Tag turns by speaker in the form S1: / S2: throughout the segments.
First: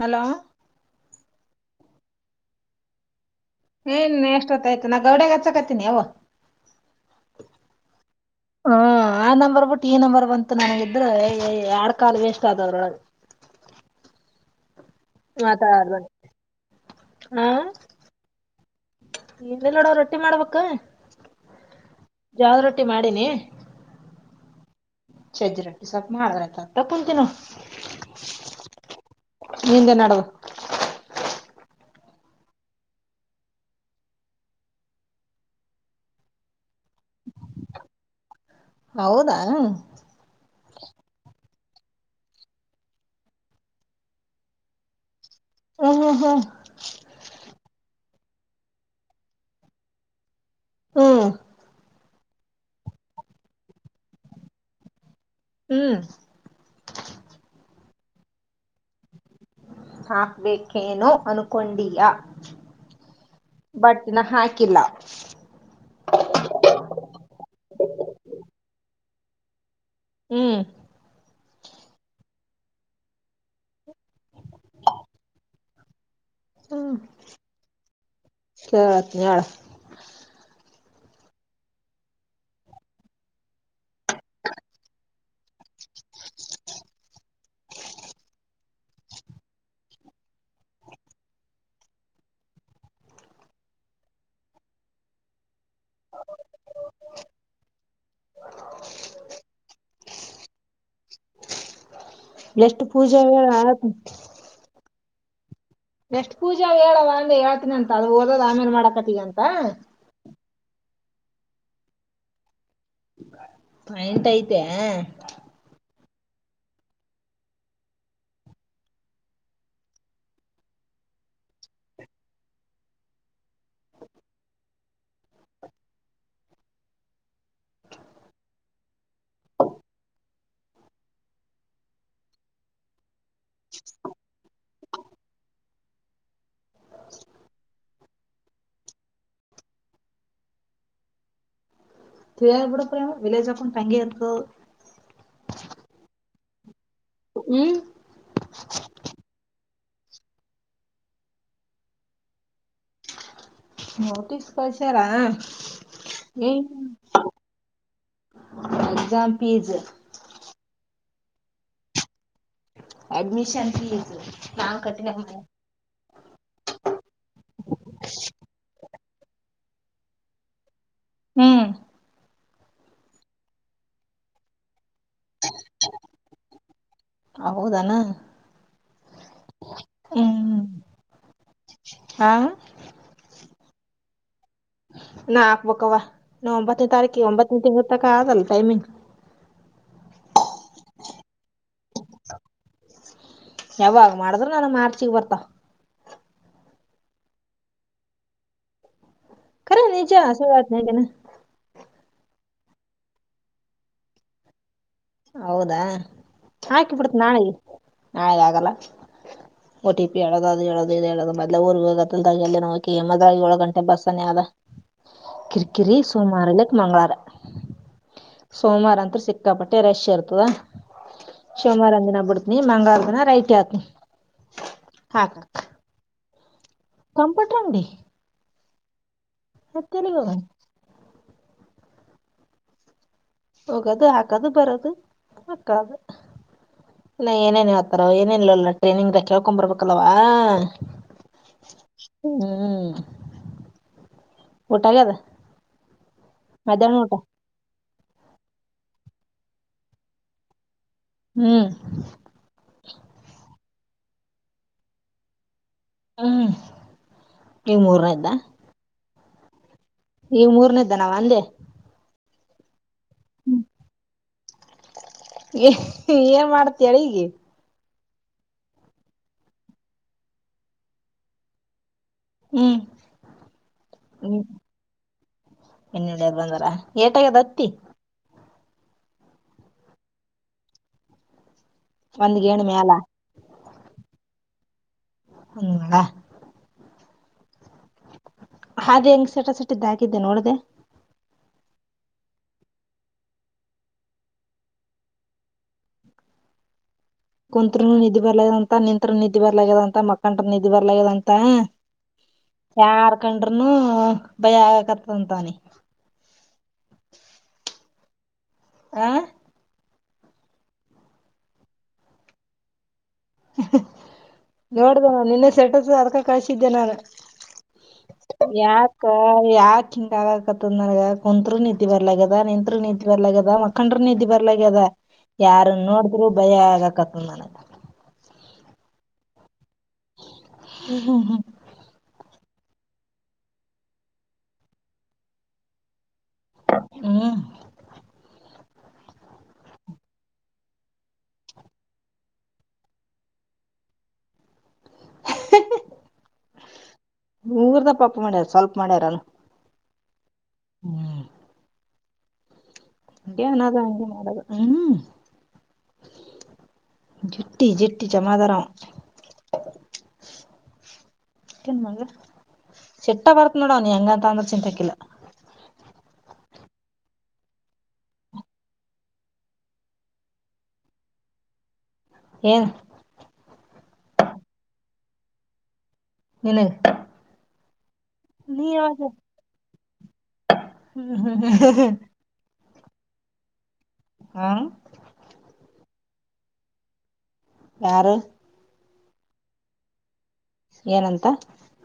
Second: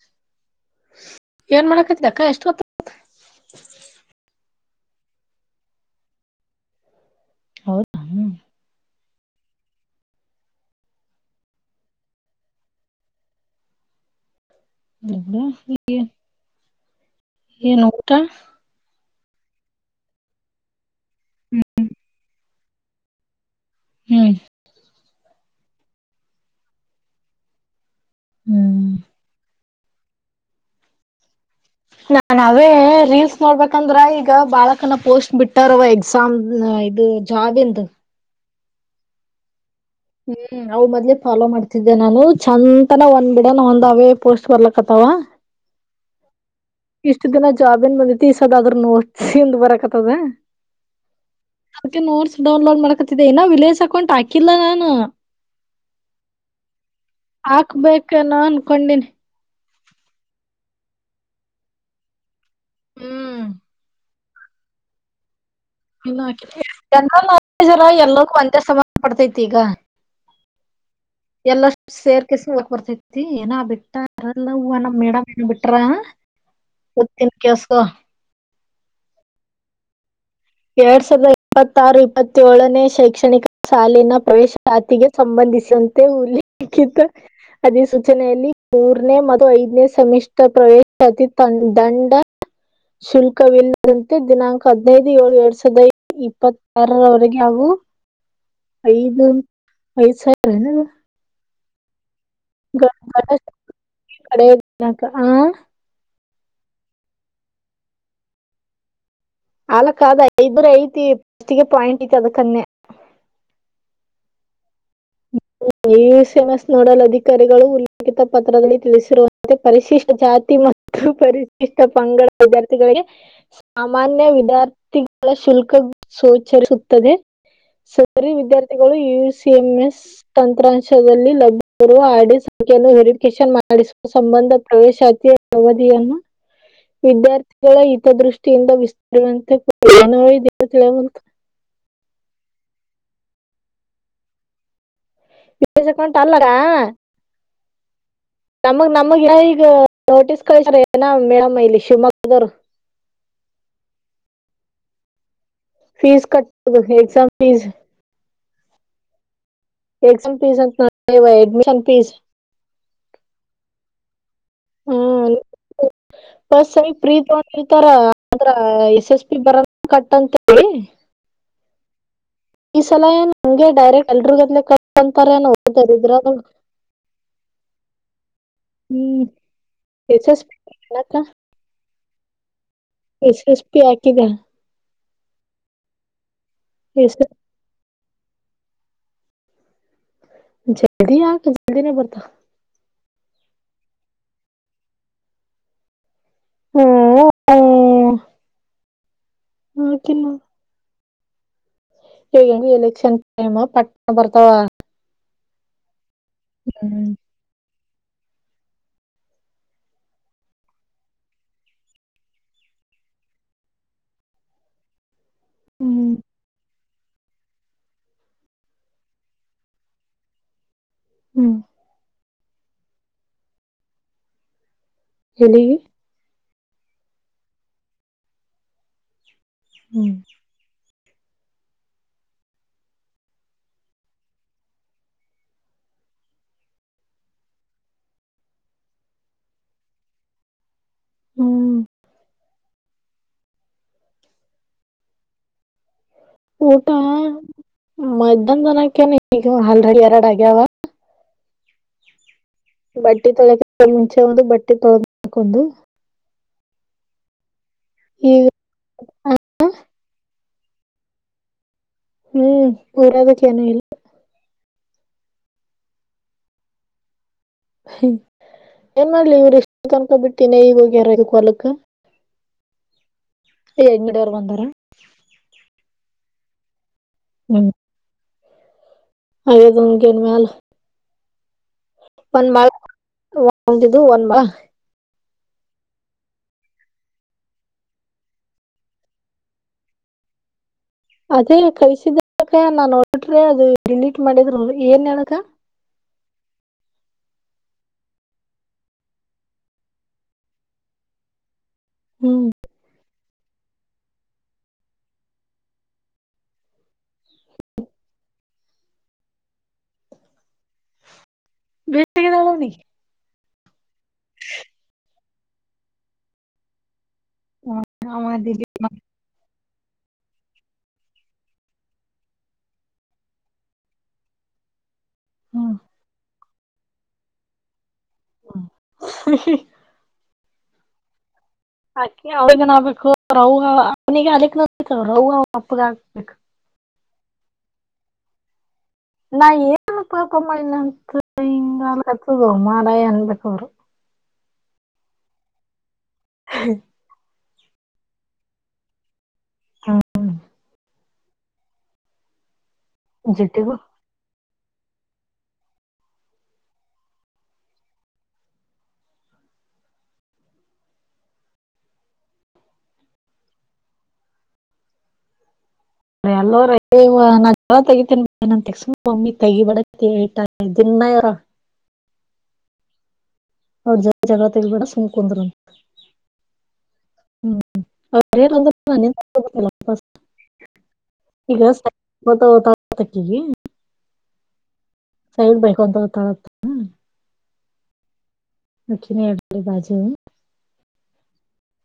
S1: Hello
S2: ಏನ್ ಮಾಡಕತಿ ಎಷ್ಟು.
S1: ಹೇ ಏನ್ ಎಷ್ಟೋತ್ತು ಆಯ್ತ ನಾ ಗೌಡೆಗೆ ಹಚ್ಚಕತ್ತತಿನಿ ಅವು.
S2: ಹೌದ.
S1: ಹ್ಮ ಆ ನಂಬರ್ ಬಿಟ್ಟು ಈ ನಂಬರ್ ಬಂತು ನಾನಾಗಿದ್ರೆ ಎರಡ್ ಕಾಲ್ ವೇಸ್ಟ್ ಆದವ್ರೊಳಗೆ.
S2: [unintelligible]
S1: ಹಾ
S2: ಏನ್ ಊಟ
S1: ಏನಿಲ್ಲ ನೋಡ ರೊಟ್ಟಿ ಮಾಡ್ಬೇಕ. ಜೋಳದ ರೊಟ್ಟಿ ಮಾಡೀನಿ
S2: ಹ್ಮ್
S1: ಚಜ್ಜಿರೊಟ್ಟಿ ಸ್ವಲ್ಪ ಮಾಡ್ರತ ಕುಂತಿನ
S2: ಹ್ಮ್
S1: ನಿಂದೆ ನೆಡದವ.
S2: ನಾವೇ ರೀಲ್ಸ್ ನೋಡ್ಬೇಕಂದ್ರ ಈಗ ಬಾಳಕನ ಪೋಸ್ಟ್ ಬಿಟ್ಟಾರವ. [unintelligible] ಇದು ಜಾಬಿಂದ್.
S1: ಹೌದಾ
S2: ಹ್ಮ್ ನಾವು ಮೊದ್ ಫಾಲೋ ಮಾಡ್ತಿದ್ದೆ ನಾನು ಚೆಂದನ ಒಂದ್ನ ಒಂದ್ ಅವೇ ಪೋಸ್ಟ್ ಬರ್ಲಕ್ಕತ್ತವ.
S1: ಹ ಹ ಹಾ
S2: ಇಷ್ಟು ದಿನ ಜಾಬನ್ ಬಂದೈತಿ. [unintelligible]
S1: ಹ್ಮು.
S2: ಅದಕ್ಕೆ ನೋಟ್ಸ್ ಡೌನ್ಲೋಡ್ ಮಾಡ್ಕೊತಿದ್ದೆ ಇನ್ನಾ ವಿಲೇಜ್ ಅಕೌಂಟ್ ಹಾಕಿಲ್ಲ ನಾನು
S1: ಹ್ಮ್.
S2: ಹಾಕ್ಬೇಕೆನೊ ಅನ್ಕೊಂಡನಿ
S1: ಹಾಕ್ಬೇಕೇನೋ ಅನ್ಕೊಂಡಿಯಾ
S2: ಹ್ಮ್
S1: [inaudible] ಬಟ್ ಇನ್ನಾ ಹಾಕಿಲ್ಲಾ.
S2: ಇನ್ನು ಹಾಕಿಲ್ ಜನರಲ್ ನಾಲೆಜ್ ಎಲ್ಲದಕೂ ಒಂದೆ ಸಂಬಂಧ ಪಡ್ತೈತಿ ಈಗ
S1: ಹ್ಮು.
S2: ಎಲ್ಲ ಸೇರ್ಕಸ್ ಓದಾಕ್ ಬರ್ತೈತಿ ಏನ ಬಿಟ್ಟಾರಲ್ಲವ್ವಾ ನಮ್ಮ್ ಮೇಡಮ್ ಏನ ಬಿಟ್ಟಾರ [unintelligible] ಓತ್ತಿನ್ ಕೆಳಸ್ಕೊ
S1: [unintelligible] ಹೇಳ್
S2: ಎರಡ್ ಸಾವಿರದ ಇಪ್ಪತ್ತಾರು ಇಪ್ಪತ್ತೊಳನೇ ಶೈಕ್ಷಣಿಕ ಸಾಲಿನ ಪ್ರವೇಶಾತಿಗೆ ಸಂಬಂಧಿಸಂತೆ ಉಲ್ಲೆಖಿತ ಅಧಿಸೂಚನೆಯಲ್ಲಿ ಮೂರನೇ ಮತ್ತು ಐದನೇ ಸಮಿಷ್ಟ ಪ್ರವೇಶಾತಿ ತಂ ದಂಡ ಶುಲ್ಕವಿಲ್ಲದಂತೆ ದಿನಾಂಕ ಹದ್ನೈದು ಏಳು ಎರಡ್ ಸಾವಿರದ ಇಪ್ಪತ್ತಾರರವರೆಗೆ ಹಾಗೂ ಐದು ಐದ್ ಸಾವಿರ ಏನ್ ಇದ
S1: ಎಷ್ಟು ಪೂಜೆ ಆಗ್ಯಾಳ [unintelligible]
S2: [unintelligible] ಹಾ.
S1: ಎಷ್ಟ್ ಪೂಜಿ ಹೇಳವ ಅವಿ ಹೇಳ್ತನಿ ಅದು ಓದೊದ್ ಆಮೇಲೆ ಮಾಡಕತ್ತಿಗಂತ
S2: ಅಲ್ ಕಾ ಆದ ಐದ ಬರೆ ಐತಿ ಪಸ್ಟಿಗೆ ಪಾಯಿಂಟ್ ಐತಿ ಅದಕ್ಕ ಅನ್ನೆನ್ಯಾ
S1: ರೈಟ್ ಐತೆ ಆ
S2: U C M S nodal ಅಧಿಕಾರಿಗಳು ಉಲ್ಲೇಖ ಪತ್ರದಲ್ಲಿ ತಿಳಿಸಿರುವ ಪರಿಶಿಷ್ಟ ಜಾತಿ ಮತ್ತು ಪರಿಶಿಷ್ಟ ಪಂಗಡ ವಿದ್ಯಾರ್ಥಿಗಳಿಗೆ ಸಾಮಾನ್ಯ ವಿದ್ಯಾರ್ಥಿಗಳ ಶುಲ್ಕ ಸೋಚಸುತ್ತದೆ. ಸದರಿ ವಿದ್ಯಾರ್ಥಿಗಳು ಯು ಸಿ ಎಂ ಎಸ್ ತಂತ್ರಾಂಶದಲ್ಲಿ ಲಭ್ಯರುವ ಐಡಿ ಸಂಖ್ಯೆಯನ್ನು ವೆರಿಫಿಕೇಶನ್ ಮಾಡಿ ಸಿ ಸಂಬಂಧ ಪ್ರವೇಶಾತಿಯ ಅವಧಿಯನ್ನು ವಿದ್ಯಾರ್ಥಿಗಳ ಹಿತದೃಷ್ಟಿಯಿಂದ [unintelligible] ಏನವಾ ಇದು ಏನು ತಿಳೆವಲ್ದ್
S1: ತಿಳ್ಯಾಲ್ ಬಿಡ್ ಪ್ರೆಮಾ ವಿಲೆಜ್ ಅಕೌಂಟ ಇರ್ತದ ಅದ
S2: ವಿಲೆಜ್ ಅಕೌಂಟ್ ಅಲ್ಲ [unintelligible]
S1: ಹ್ಮ.
S2: ನಮಗ್ ನಮಗ ಈಗ ನೋಟಿಸ್ ಕಳಿಸ್ಯಾರ ಏನ ಮೇಡಮ್ ಇಲ್ಲಿ ಶಿವಮೊಗ್ಗದವರು.
S1: ನೋಟಿಸ್ ಕಳಿಸ್ಯಾರಾ
S2: ಫೀಸ್ ಕಟ್ಟುದು exam fees
S1: exam ಪೀಜ.
S2: Exam fees ಅಂತ್ನಿ ನೊಡೆವ್ವಾ ಎಡ್ಮಿಷನ್ ಫೀಸ್
S1: ಎಡ್ಮಿಷನ್ ಫೀಸ್ ನಾವ್ ಕಟ್ಟಿರ್
S2: ಹ್ಮ್ [unintelligible] ಅಂದ್ರ ಎಸ್ ಎಸ್ ಪಿ ಬರದ ಕಟ್ಟಂತ್ ಏಯ್
S1: ಹ್ಮ್.
S2: ಈ ಸಲ ಏನ್ ಹಂಗೆ ಡೈರೆಕ್ಟ್ ಎಲ್ರಿಗತ್ನೆ ಕಟ್ ಅಂತಾರ್ ಏನ [unintelligible]
S1: ಹೌದನ
S2: ಹ್ಮ್
S1: ಹ್ಮ್
S2: [unintelligible]
S1: ಹಾ.
S2: ಎಸ್ ಎಸ್ ಪಿ ಹಾಕಿದ್ಯಾ
S1: ನಾ ಅಕ್ಬಕವಾ ನಾ ಒಂಬತ್ನೇ
S2: ಎಸ್
S1: ತಾರೀಕಿ ಒಂಬತ್ನೇ ತಿಂಗ್ಳು ತಕ ಆಗಲ್ ಟೈಮಿಂಗ್.
S2: ಜಲ್ದಿ ಅಕ್ ಜಲ್ದಿನೇ ಬರ್ತವ್.
S1: ಯಾವಾಗ್ ಮಾಡಿದ್ರು ನನಾವ್ ಮಾರ್ಚಿಗ್ ಬರ್ತವ್.
S2: ಹೊ ಹೊ.
S1: ಕರೆ ನಿಜ್ಜ. [unintelligible]
S2: ಇಗೆಂಗು ಎಲೆಕ್ಷನ್ ಟೈಮ ಪಟ್ ಬರ್ತಾವ.
S1: ಹೌದಾ
S2: ಹ್ಮ್
S1: ಹಾಕಿಬಿಡ್ತ್ನ್ ನಾಳಿಗೆ ನಾಳೆ ಆಗಲ್ಲ.
S2: [inaudible]
S1: ಓಟಿಪಿ ಹೇಳದು ಅದು ಹೇಳದು ಇದು ಹೇಳದು ಮೊದ್ಲೇ ಊರಿಗೂಗ್ ಅತುಲ್ದಾಗ್ ಎಲ್ಲನ ಹೋಗಿ [unintelligible] ಯೋಳ್ ಗಂಟೆ ಬಸ್ಸನ ಯಾದ.
S2: [inaudible]
S1: ಕಿರ್ಕಿರಿ
S2: ಹ್ಮ್
S1: ಸೋಮಾರಿಲ್ಲಕ್ ಮಂಗಳವಾರ ಸೋಮರಂತ್ರು ಸಿಕ್ಕಾಪ ರಶ್ ಇರ್ತದಾ.
S2: ಹ್ಮ್.
S1: ಸೋಮರೊಂದಿನ ಬಿಡ್ತನಿ ಮಂಗ್ಳುವರ್ ದಿನ ರೈಟ್ ಹೆಳ್ತ್ನಿ.
S2: ಹೆಲ್ಲಿಗಿ.
S1: ಕಂಪುಟ್ರಂಗ್ಡಿ.
S2: ಹ್ಮ್
S1: ಹೋತೆಲಿವಾಗ. ಹೋಗದು ಹಾಕದು ಬರದು ಮಕ್ಕಳದು. ಇನಾ ಏನೇನ್ ಹೇತರ ಏನೇನ್ ಇಲ್ಲಲ್ಲ ಟ್ರೈನಿಂಗ ಕೇಳ್ಕೊಂಬರ್ಬಕಲವ್ವ.
S2: ಹ್ಮ್
S1: ಹ್ಮ್ ಊಟಾಗೆದ.
S2: ಊಟ ಮಧ್ಯಾನ್ದಾನಕೆನ್ ಈಗ ಆಲ್ರೆಡಿ ಎರಡ್ ಆಗ್ಯಾವ.
S1: ಹ್ಮ್.
S2: ಬಟ್ಟೆ ತೊಳ್ಯಾಕೂ ಮುಂಚ್ ಒಂದು ಬಟ್ಟೆ ತೊಳ್ದ್ಮೆಕೊಂದು.
S1: ಹ್ಮ್ ಇಗ್ ಮೂರ್ನದ್ದ.
S2: ಈಗ
S1: ಇಗ್ ಮೂರ್ನೇದ್ದನಾವ ಅಂದೇ.
S2: ಹ್ಮ್ ಕುರೆದಕೇನು ಇಲ್ಲ.
S1: ಏನ್ ಮಾಡ್ತಿ ಅಡಿಗಿ.
S2: ಏನ್ ಮಾಡ್ಲಿ ಇವರ್ ಇಷ್ಟ ತನ್ಕ ಬಿಟ್ ಇನ್ನ ಇಗ್ ಹೋಗ್ಯಾರ ಒರುಕ್ ಹೊಲ್ಕ.
S1: ಹ್ಮ್
S2: ಎಂಗ್ಯಿಡಿಯಾರ್ ಬಂದಾರ.
S1: ಎಣ್ಣಿ ಹೊಡಿಯರ್ ಬಂದಾರ ಹೆಟಾಗೆದ್ ಹತ್ತಿ.
S2: [unintelligible] ದುನ್ಗೆನ್ ಮ್ಯಾಲ. ಒಂದ್
S1: ಗೇಣ್
S2: ಮಾಳ್
S1: ಮ್ಯಾಲ
S2: ಒಂದ್ ಇದು ಒಂದ್ ಮಳ.
S1: ಒಂದ್ ಮಾಳ. ಹಾದೆಂಗ್ ಸಟ ಸೆಟ್ಟಿದಾಗಿದ್ದೆ ನೋಡ್ದ.
S2: ಅದೇ ಕಾಳ್ಸಿದ್ದಲ್ಲಕ ನಾನ್ ನೋಡ್ರ ಅದು ಡಿಲೀಲಿಟ್ ಮಾಡಿದ್ರವ್ರು ಏನ್ ಹೇಳಕ್ಕ.
S1: ಕುಂತ್ರುನು ನಿದ್ ಬರ್ಲದಂತ ನಿಂತತ್ರು ನಿದ್ ಬಾರ್ಲಗೇದಂತ ಮಕ್ಕಂಡ್ರು ನಿದ್ ಬರ್ಲಗೆದಂತ.
S2: ಹ್ಮ್.
S1: ಯಾರ್ಕಂಡ್ರುನು ಭಯ ಆಗಕತದಂತ್ ಅವ್ನಿಗ್. ಹಾ.
S2: ಬಿಟ್ಟಿಗಿದಳವ್ನಿಗೆ.
S1: ನೋಡ್ದೆ ನ ನಿನ್ನೆ ಸ್ಟೇಟಸು ಅದ್ಕ ಕಳ್ ಸಿದ್ದೆ ನಾನು.
S2: [inaudible]
S1: ಯಾಕೊ ಯಾಕ್ ಹಿಂಗ್ ಆಗಕತ್ತದ್ ನನ್ಗ ಕುಂತ್ರು ನಿದ್ ಬರ್ಲಗೆದ ನಿಂತ್ರು ನಿದ್ ಬರ್ಲಾಗೆದ. ಕಂಡ್ರು ನಿದ್ ಬರ್ಲಾಗೆದ
S2: ಹ್ಮ್
S1: ಯಾರುನ್ ನೋಡಿದ್ರು ಭಯ ಆಗಕತ್ ನನಗ.
S2: ಹ್ಮ.
S1: ಹ್ಮ ಹ್ಮ ಹ್ಮ್
S2: ಅ ಅವಿಗಬೇಕು ರ ಅವನಿಗೆ ಅದಕ್ ಅವರ್ ಅವ್ವ ಅಪ್ಪಗ ಹಾಕ್ಬೇಕು
S1: ಹ್ಮ್
S2: ನಾ ಏನ್ಕಮ್ಮ ನಂತ ಹಿಂಗತ್ ಗ ಮಾರ ಅನ್ಬೇಕು ಅವರು
S1: ಹ
S2: ಹ್ಮ
S1: ಮೂರ್ದ ಪಪ್ಪ ಮಾಡ್ಯಾರ ಸ್ವಲ್ಪ ಮಾಡ್ಯಾರಲ್ಲ
S2: ಹಾ
S1: ಹಗೆ
S2: ಜಿಟ್ಟಿಗೂ
S1: ನಾದ ಹಂಗೆ ಮಾಡದು ಹ್ಮ್ ಹ್ಮ್ ಜೆಟ್ಟಿ ಜೆಟ್ಟಿ ಜಮ ಆದರ ನ್ ಮಗ ಚಟ್ಟೆ ಬರ್ತ್ ನೋಡೂ ಅವ್ನ್ ಹೆಂಗಂತ ಅಂದ್ರೂ ಚಿಂತೆಕಿಲ್ಲ.
S2: ಎಲ್ಲೋ ನಾ ಜಲ ತೆಗಿತೀನಿ ಬ ನನ್ ತೆಸ ಮಮ್ಮಿ ತೆಿ ಬಡ ದಿನ
S1: ಏನ್
S2: ಅವರು ಜತಿ ಜಗಳ ತಗಿಬೇಡ ಸುಮ್ ಕುಂದ್ರೂ.
S1: ಎಲ್ಲಿ
S2: ಹ್ಮ್ [unintelligible]
S1: ಹ್ಮ್ ಹ್ಮ್ ಹ್ಮ್ಮ
S2: ಮತ್ತ ಹೊತ ಆಕ್ಕಿಗಿ
S1: ಹಾ
S2: ಸೈಗ್ಬೇಕು ಅಂತ ತಗೋಳಪ
S1: ಯಾರ
S2: ಮಚಿನ ಎಡ್ ಬಾಜು
S1: ಏನಂತ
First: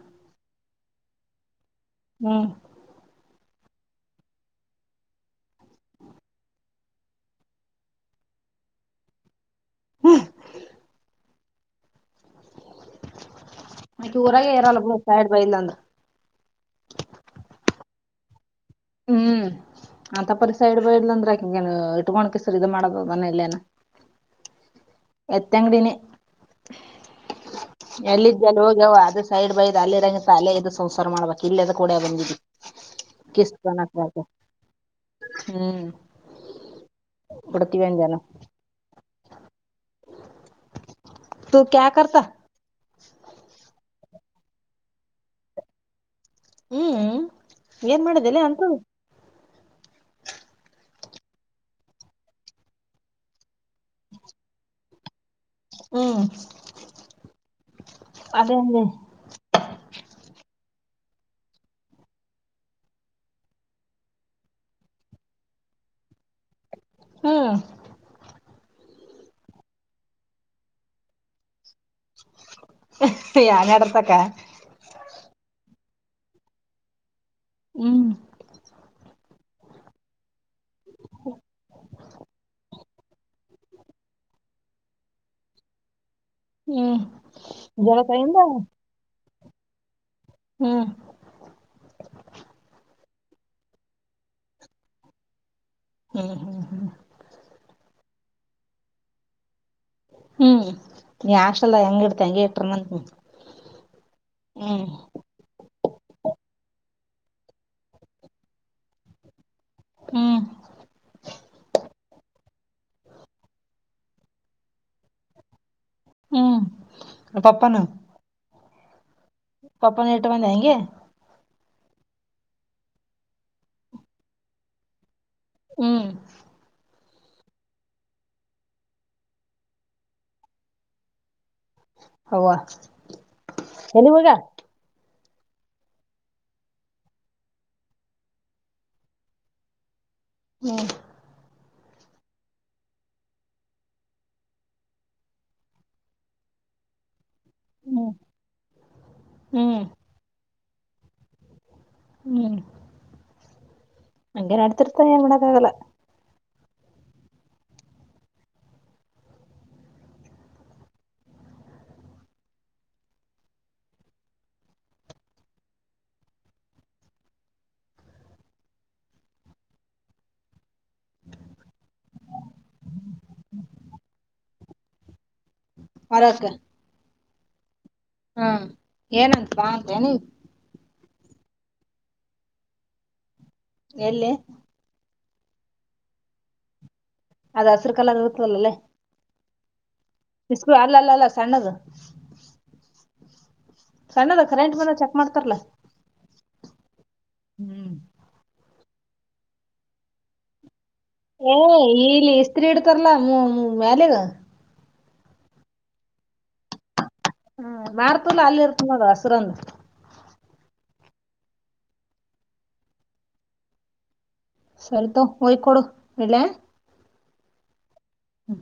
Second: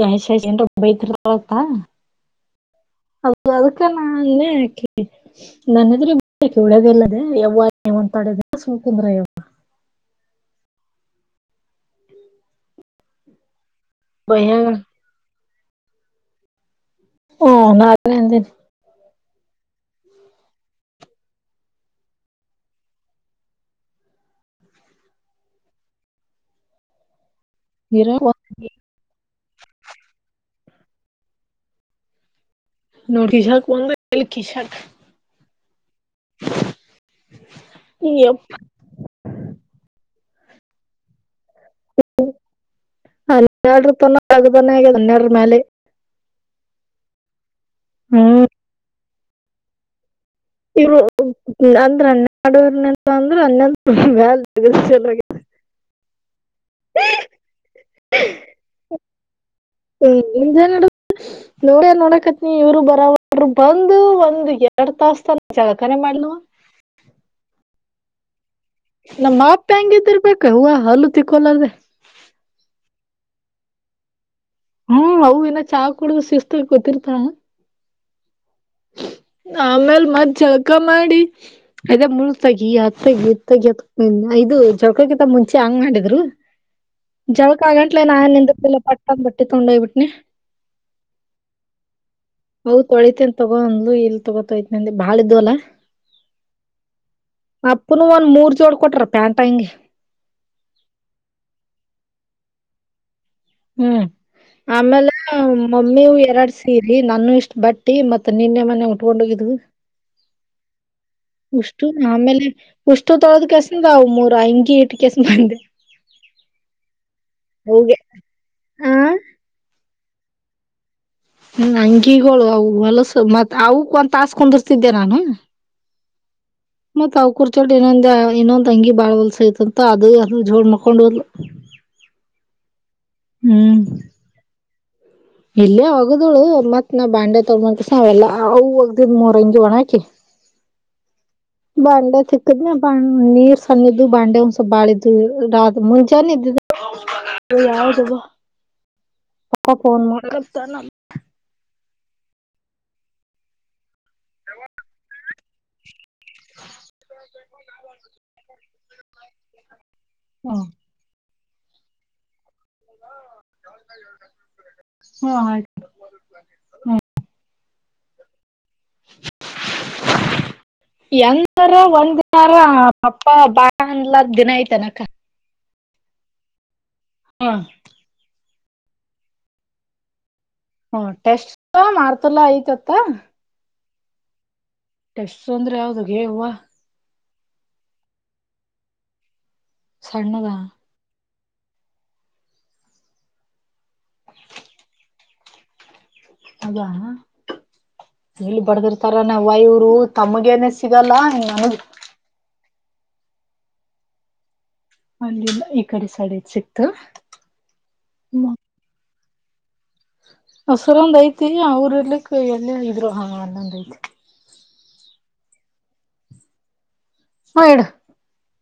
S2: ಯಾ ಜನ್ ಬೈತ್ತರ್
S1: ಹ್ಮ್
S2: ಹೌದು ಅದಕ್ಕೆ ನಾ ಅಲ್ಲೇ ಹಾಕಿ ನನ್ ಎದ್ರ್ ಇಲ್ಲದೆ ಯಾವಡ ಸುಮ್ ಕುಂದ್ರ ಯಾಕ್
S1: ಹ್ಮ್ ಮತ್ತೆ
S2: ಭಯ
S1: ಊರಾಗೇ ಇರಲ್ಲ ಬೂಡು ಕಾರ್ಡ್ ಬರಲಿಲ್ಲ ಅಂದ್ರೆ
S2: ಹ್ಮ ನನೆ
S1: ಹ್ಮ್ ಅಂತಪರಿ ಸೈಡ್ ಬೈಡ್ಲ ಅಂದ್ರೆ ಆಕೆ ಹೆಂಗೆ ಇಟ್ಕೊಂಡ್ ಕಿಸರ್ ಇ ಮಾಡೋದು ನನ ಇಲ್ಲೇನ. ಎತ್ತ ಅಂಗಡಿನಿ
S2: ಇರಾಕ್
S1: ಎಲ್ಲಿದ್ದಲ್ಲೋ
S2: ಒಂದ್
S1: ಹೋಗ್ಯವು ಅಷ್ಟ್ ಸೈಡ್ ಬೈದು ಅಲ್ಲಿ ಇರಂಗ ಅದು ಸಂಸಾರ ಮಾಡ್ಬೇಕು ಇಲ್ಲೇದು ಕಡ ಬಂದಿದ್ದು.
S2: ನೋಟೀಶ್ ಶಾಕ್ ಬಂದ್ರ ಆಕಿಗ್ ಶಾಕ್
S1: ಹ್ಮ್ ಕೊಡತ್ತೀವಿ ಅಂದಲ್ಲ
S2: ಯಪ್ಪ
S1: ತು ಕ್ಯಾ ಕರತ
S2: ಹನ್ನೆರಡ ತನ ಅದು ಬನ್ನ ಆಗ ಹನ್ನೆರಡರ ಮ್ಯಾಲೆ
S1: ಹ್ಮ್ ಏನ್ ಮಾಡಿದೆಲ್ಲ
S2: ಹ್ಮ್
S1: ಅಂತೂ
S2: ಇರು ಅಂದ್ರೆ ಅನ್ನಡವ್ರಂತ ಅಂದ್ರ ಅನ್ನ್ಯಾಲ್ [unintelligible] ಹ
S1: ಹ್ಮ್ ಅದೇಲ್ಲೇ
S2: ಹ್ಮ್ ತಡ ನೋಡ್ಯ ನೋಡಕತ್ನ ಇವರು ಬರವರು ಬಂದು ಒಂದ್ ಎರಡ್ ತಾಸು ತಾನ ಜಳಕ ಮಾಡ್ಲುವ
S1: ಹ್ಮ್
S2: ನಮ್ಮ ಮತ್ತ್ ಹೆಂಗ ಇದು ಇರ್ಬೇಕ ಅವ್ವ ಹಲ್ಲೂ ತಿಕ್ಕೋಲಾರ್ದದೆ
S1: ಯಾ ನಡ್ತಕ್ಕ.
S2: ಹ್ಮ ಅವು ಇನ ಚಾ ಕೂಡ ಶಿಸ್ತ ಕುತ್ತಿರ್ಥ.
S1: ಹ್ಮ.
S2: ಆಮೇಲ ಮತ್ತ ಜಳಕ ಮಾಡಿ ಅದ ಮುಳತಗಿ ಅತ್ತಗಿ ಇತ್ತಗಿ ಅ ಇದ ಜೊಕಕ್ಕಿತ ಮುಂಚೆ ಹಂಗ ಮಾಡಿದ್ರು.
S1: ಹ್ಮ.
S2: ಜಳಕ ಆಗಂತ್ಲೆ ನಾನ್ ನಿಲ್ಲ ಪಟ್ಟಂದ ಬಟ್ಟಿ ತೊಂಡಯ್ಬಟ್ಟನಿ.
S1: ಹ್ಮ.
S2: ಹೌ ತಳಿತ. ತಗೊಂದ್ಲು ಇಲ್ಲ ತಗೋತೈತಿ ನಿ ಬಾಳ ಇದ್ದು ಅಲ.
S1: ಹ್ಮ
S2: ಅಪ್ಪನು ಒಂದ್ ಮೂರ್ ಜೋಡ ಕೊಟ್ರ ಪ್ಯಾಂಟ್ ಅಂಗಿ
S1: ಹ್ಮ ನೀ ಆಷ್ಟಲ್ಲಾ ಹೆಂಗ ಇಡ್ತ ಹಂಗೆ ಇಟ್ರ ನಂತ
S2: ಹ್ಮ ಆಮೇಲ ಅ ಮಮ್ಮಿವು ಎರಡ್ ಸೀರಿ ನಾನು ಇಷ್ಟ್ ಬಟ್ಟಿ ಮತ್ತ ನಿನ್ನೆ ಮನ್ನೇ ಉಟ್ಕೊಂಡು ಹೋಗಿದ್ವು.
S1: ಹ್ಮ.
S2: ಉಷ್ಟು ಆಮೇಲೆ ಉಷ್ಟು ತೊಗ ಕೇಸಿಂದ ಅವ ಮೂರ ಅಂಗಿ ಇಟ್ಟ ಕೆಸ ಬಂದೆ.
S1: ಹ್ಮ್ ಪಪ್ಪನ
S2: ಅವ್ಗೆ ಆ
S1: ಪಪನ ಇಟ್ಟ ಬಂದ ಹಂಗೆ
S2: ಅಂಗಿಗೋಳು ಅವು ಹೊಲಸ ಮತ್ತ ಅವಕ ಒಂದ್ ತಾಸ ಕುಂದರ್ತಿದ್ದೆ ನಾನ.
S1: ಹ್ಮ.
S2: ಮತ್ತ ಅವ್ಕರ ಜೋಡ ಇನೊಂದ ಇನೊಂದ ಅಂಗಿ ಬಾಳ ಹೊಲ್ಸ ಐತಂತ ಅದು ಜೋಡ ಮಕ್ಕೊಂಡ ಹೋದ್ಲ.
S1: ಅವ
S2: ಹ್ಮ್
S1: ಎಲ್ಲಿ ಹೋಗ್ಯಾಳ.
S2: ಇಲ್ಲೇ ಒಗ್ದಳು ಮತ್ತ ನಾ ಬಾಂಡ್ಯ ತೊಗಕಸ ಅವೆಲ್ಲಾ ಅವ ಒಗ್ದಿದ ಮೂರಂಗಿ ಒಣಾಕಿ.
S1: ಹ್ಮ.
S2: ಬಾಂಡೆ ತಿಕ್ಕದ್ನ ಬ ನೀರ ಸಣ್ಣದ್ದು ಬಾಂಡೆ ಒಂದ ಸಪ ಬಾಳಿದು ರ ಮುಂಜಾನೆ ಇದ
S1: ಹ್ಮ್
S2: ಯಾವದವ ಪಪ್ಪಾ
S1: ಹ್ಮ್
S2: ಫೋನ್ ಮಾಡಕತ್ತಾನ.
S1: ಹ್ಮ. ಹಂಗೆ ನಡ್ತಿರ್ತಾನ ಎ ಮಾಡಕ್ಕಾಗಲ್ಲ.
S2: [inaudible] ಹಾ ಹ್ಮ ಆ [inaudible] ಎಂದರ ಒಂದ ದಿನಾರ ಅಪ್ಪ ಬಾ ಅಂದ್ಲಕ ದಿನ ಐತನಕ್ಕ. [inaudible]
S1: ಪರಕ್ಕ
S2: ಹಾ
S1: ಹ್ಮ ಏನಂತ ಬಾ ಅಂದೆನ ಈ
S2: ಹ್ಮ ಟೆಸ್ಟ್ ಮಾರ್ತುಲ್ಲಾ ಐತತ್ತ.
S1: ಎಲ್ಲಿ
S2: ಟೆಸ್ಸು ಅಂದ್ರೆ ಯಾವ್ದ ಗೆ ಯವ್ವ.
S1: ಅದ ಹಸರ ಕಲರ್ ಇರುತ್ತದಲ್ಲೇ.
S2: ಸಣ್ಣದ
S1: ಬಿಸು ಅಲ್ಲ ಅಲ್ಲ ಅಲ್ಲ ಸಣ್ಣದ. ಸಣ್ಣದ ಕರೆಂಟ್ ಬಂದ ಚೆಕ್ ಮಾಡ್ತಾರಲ್ಲಾ.
S2: ಅದಾ
S1: ಹ್ಮ್
S2: ಎಲ್ಲಿ ಬಡದಿರ್ತಾರ ನ ಇವರು ತಮಗೇನೆ ಸಿಗಲ್ಲಾ [unintelligible]
S1: ಇಲಿ ಇಷ್ಟ [unintelligible] ಇ ಇಡ್ತರಲ ಮ್ಯಾಲೆ ಗ
S2: ಅಲ್ಲಿ ಇಲ್ ಈ ಕಡೆ ಸೈಡ್ ಐತ್ ಸಿಕ್ತ [unintelligible]
S1: ಹ್ಮ ಮಾರ್ತಲ್ಲ ಅಲ್ಲಿ ಇರ್ತನೋಡ ಅದ ಹಸರಂದ
S2: ಹಸರಂದ್ ಐತಿ ಅವ್ರಲ್ಲಿಕ್ಕ ಎಲ್ಲೇ ಇದ್ರು ಹ ಇಲ್ಲೊಂದ್ ಐತಿ
S1: ಇಡ್ಲ್ಯಾ [unintelligible]
S2: ಹ ಇಡ
S1: ಹ್ಮ್.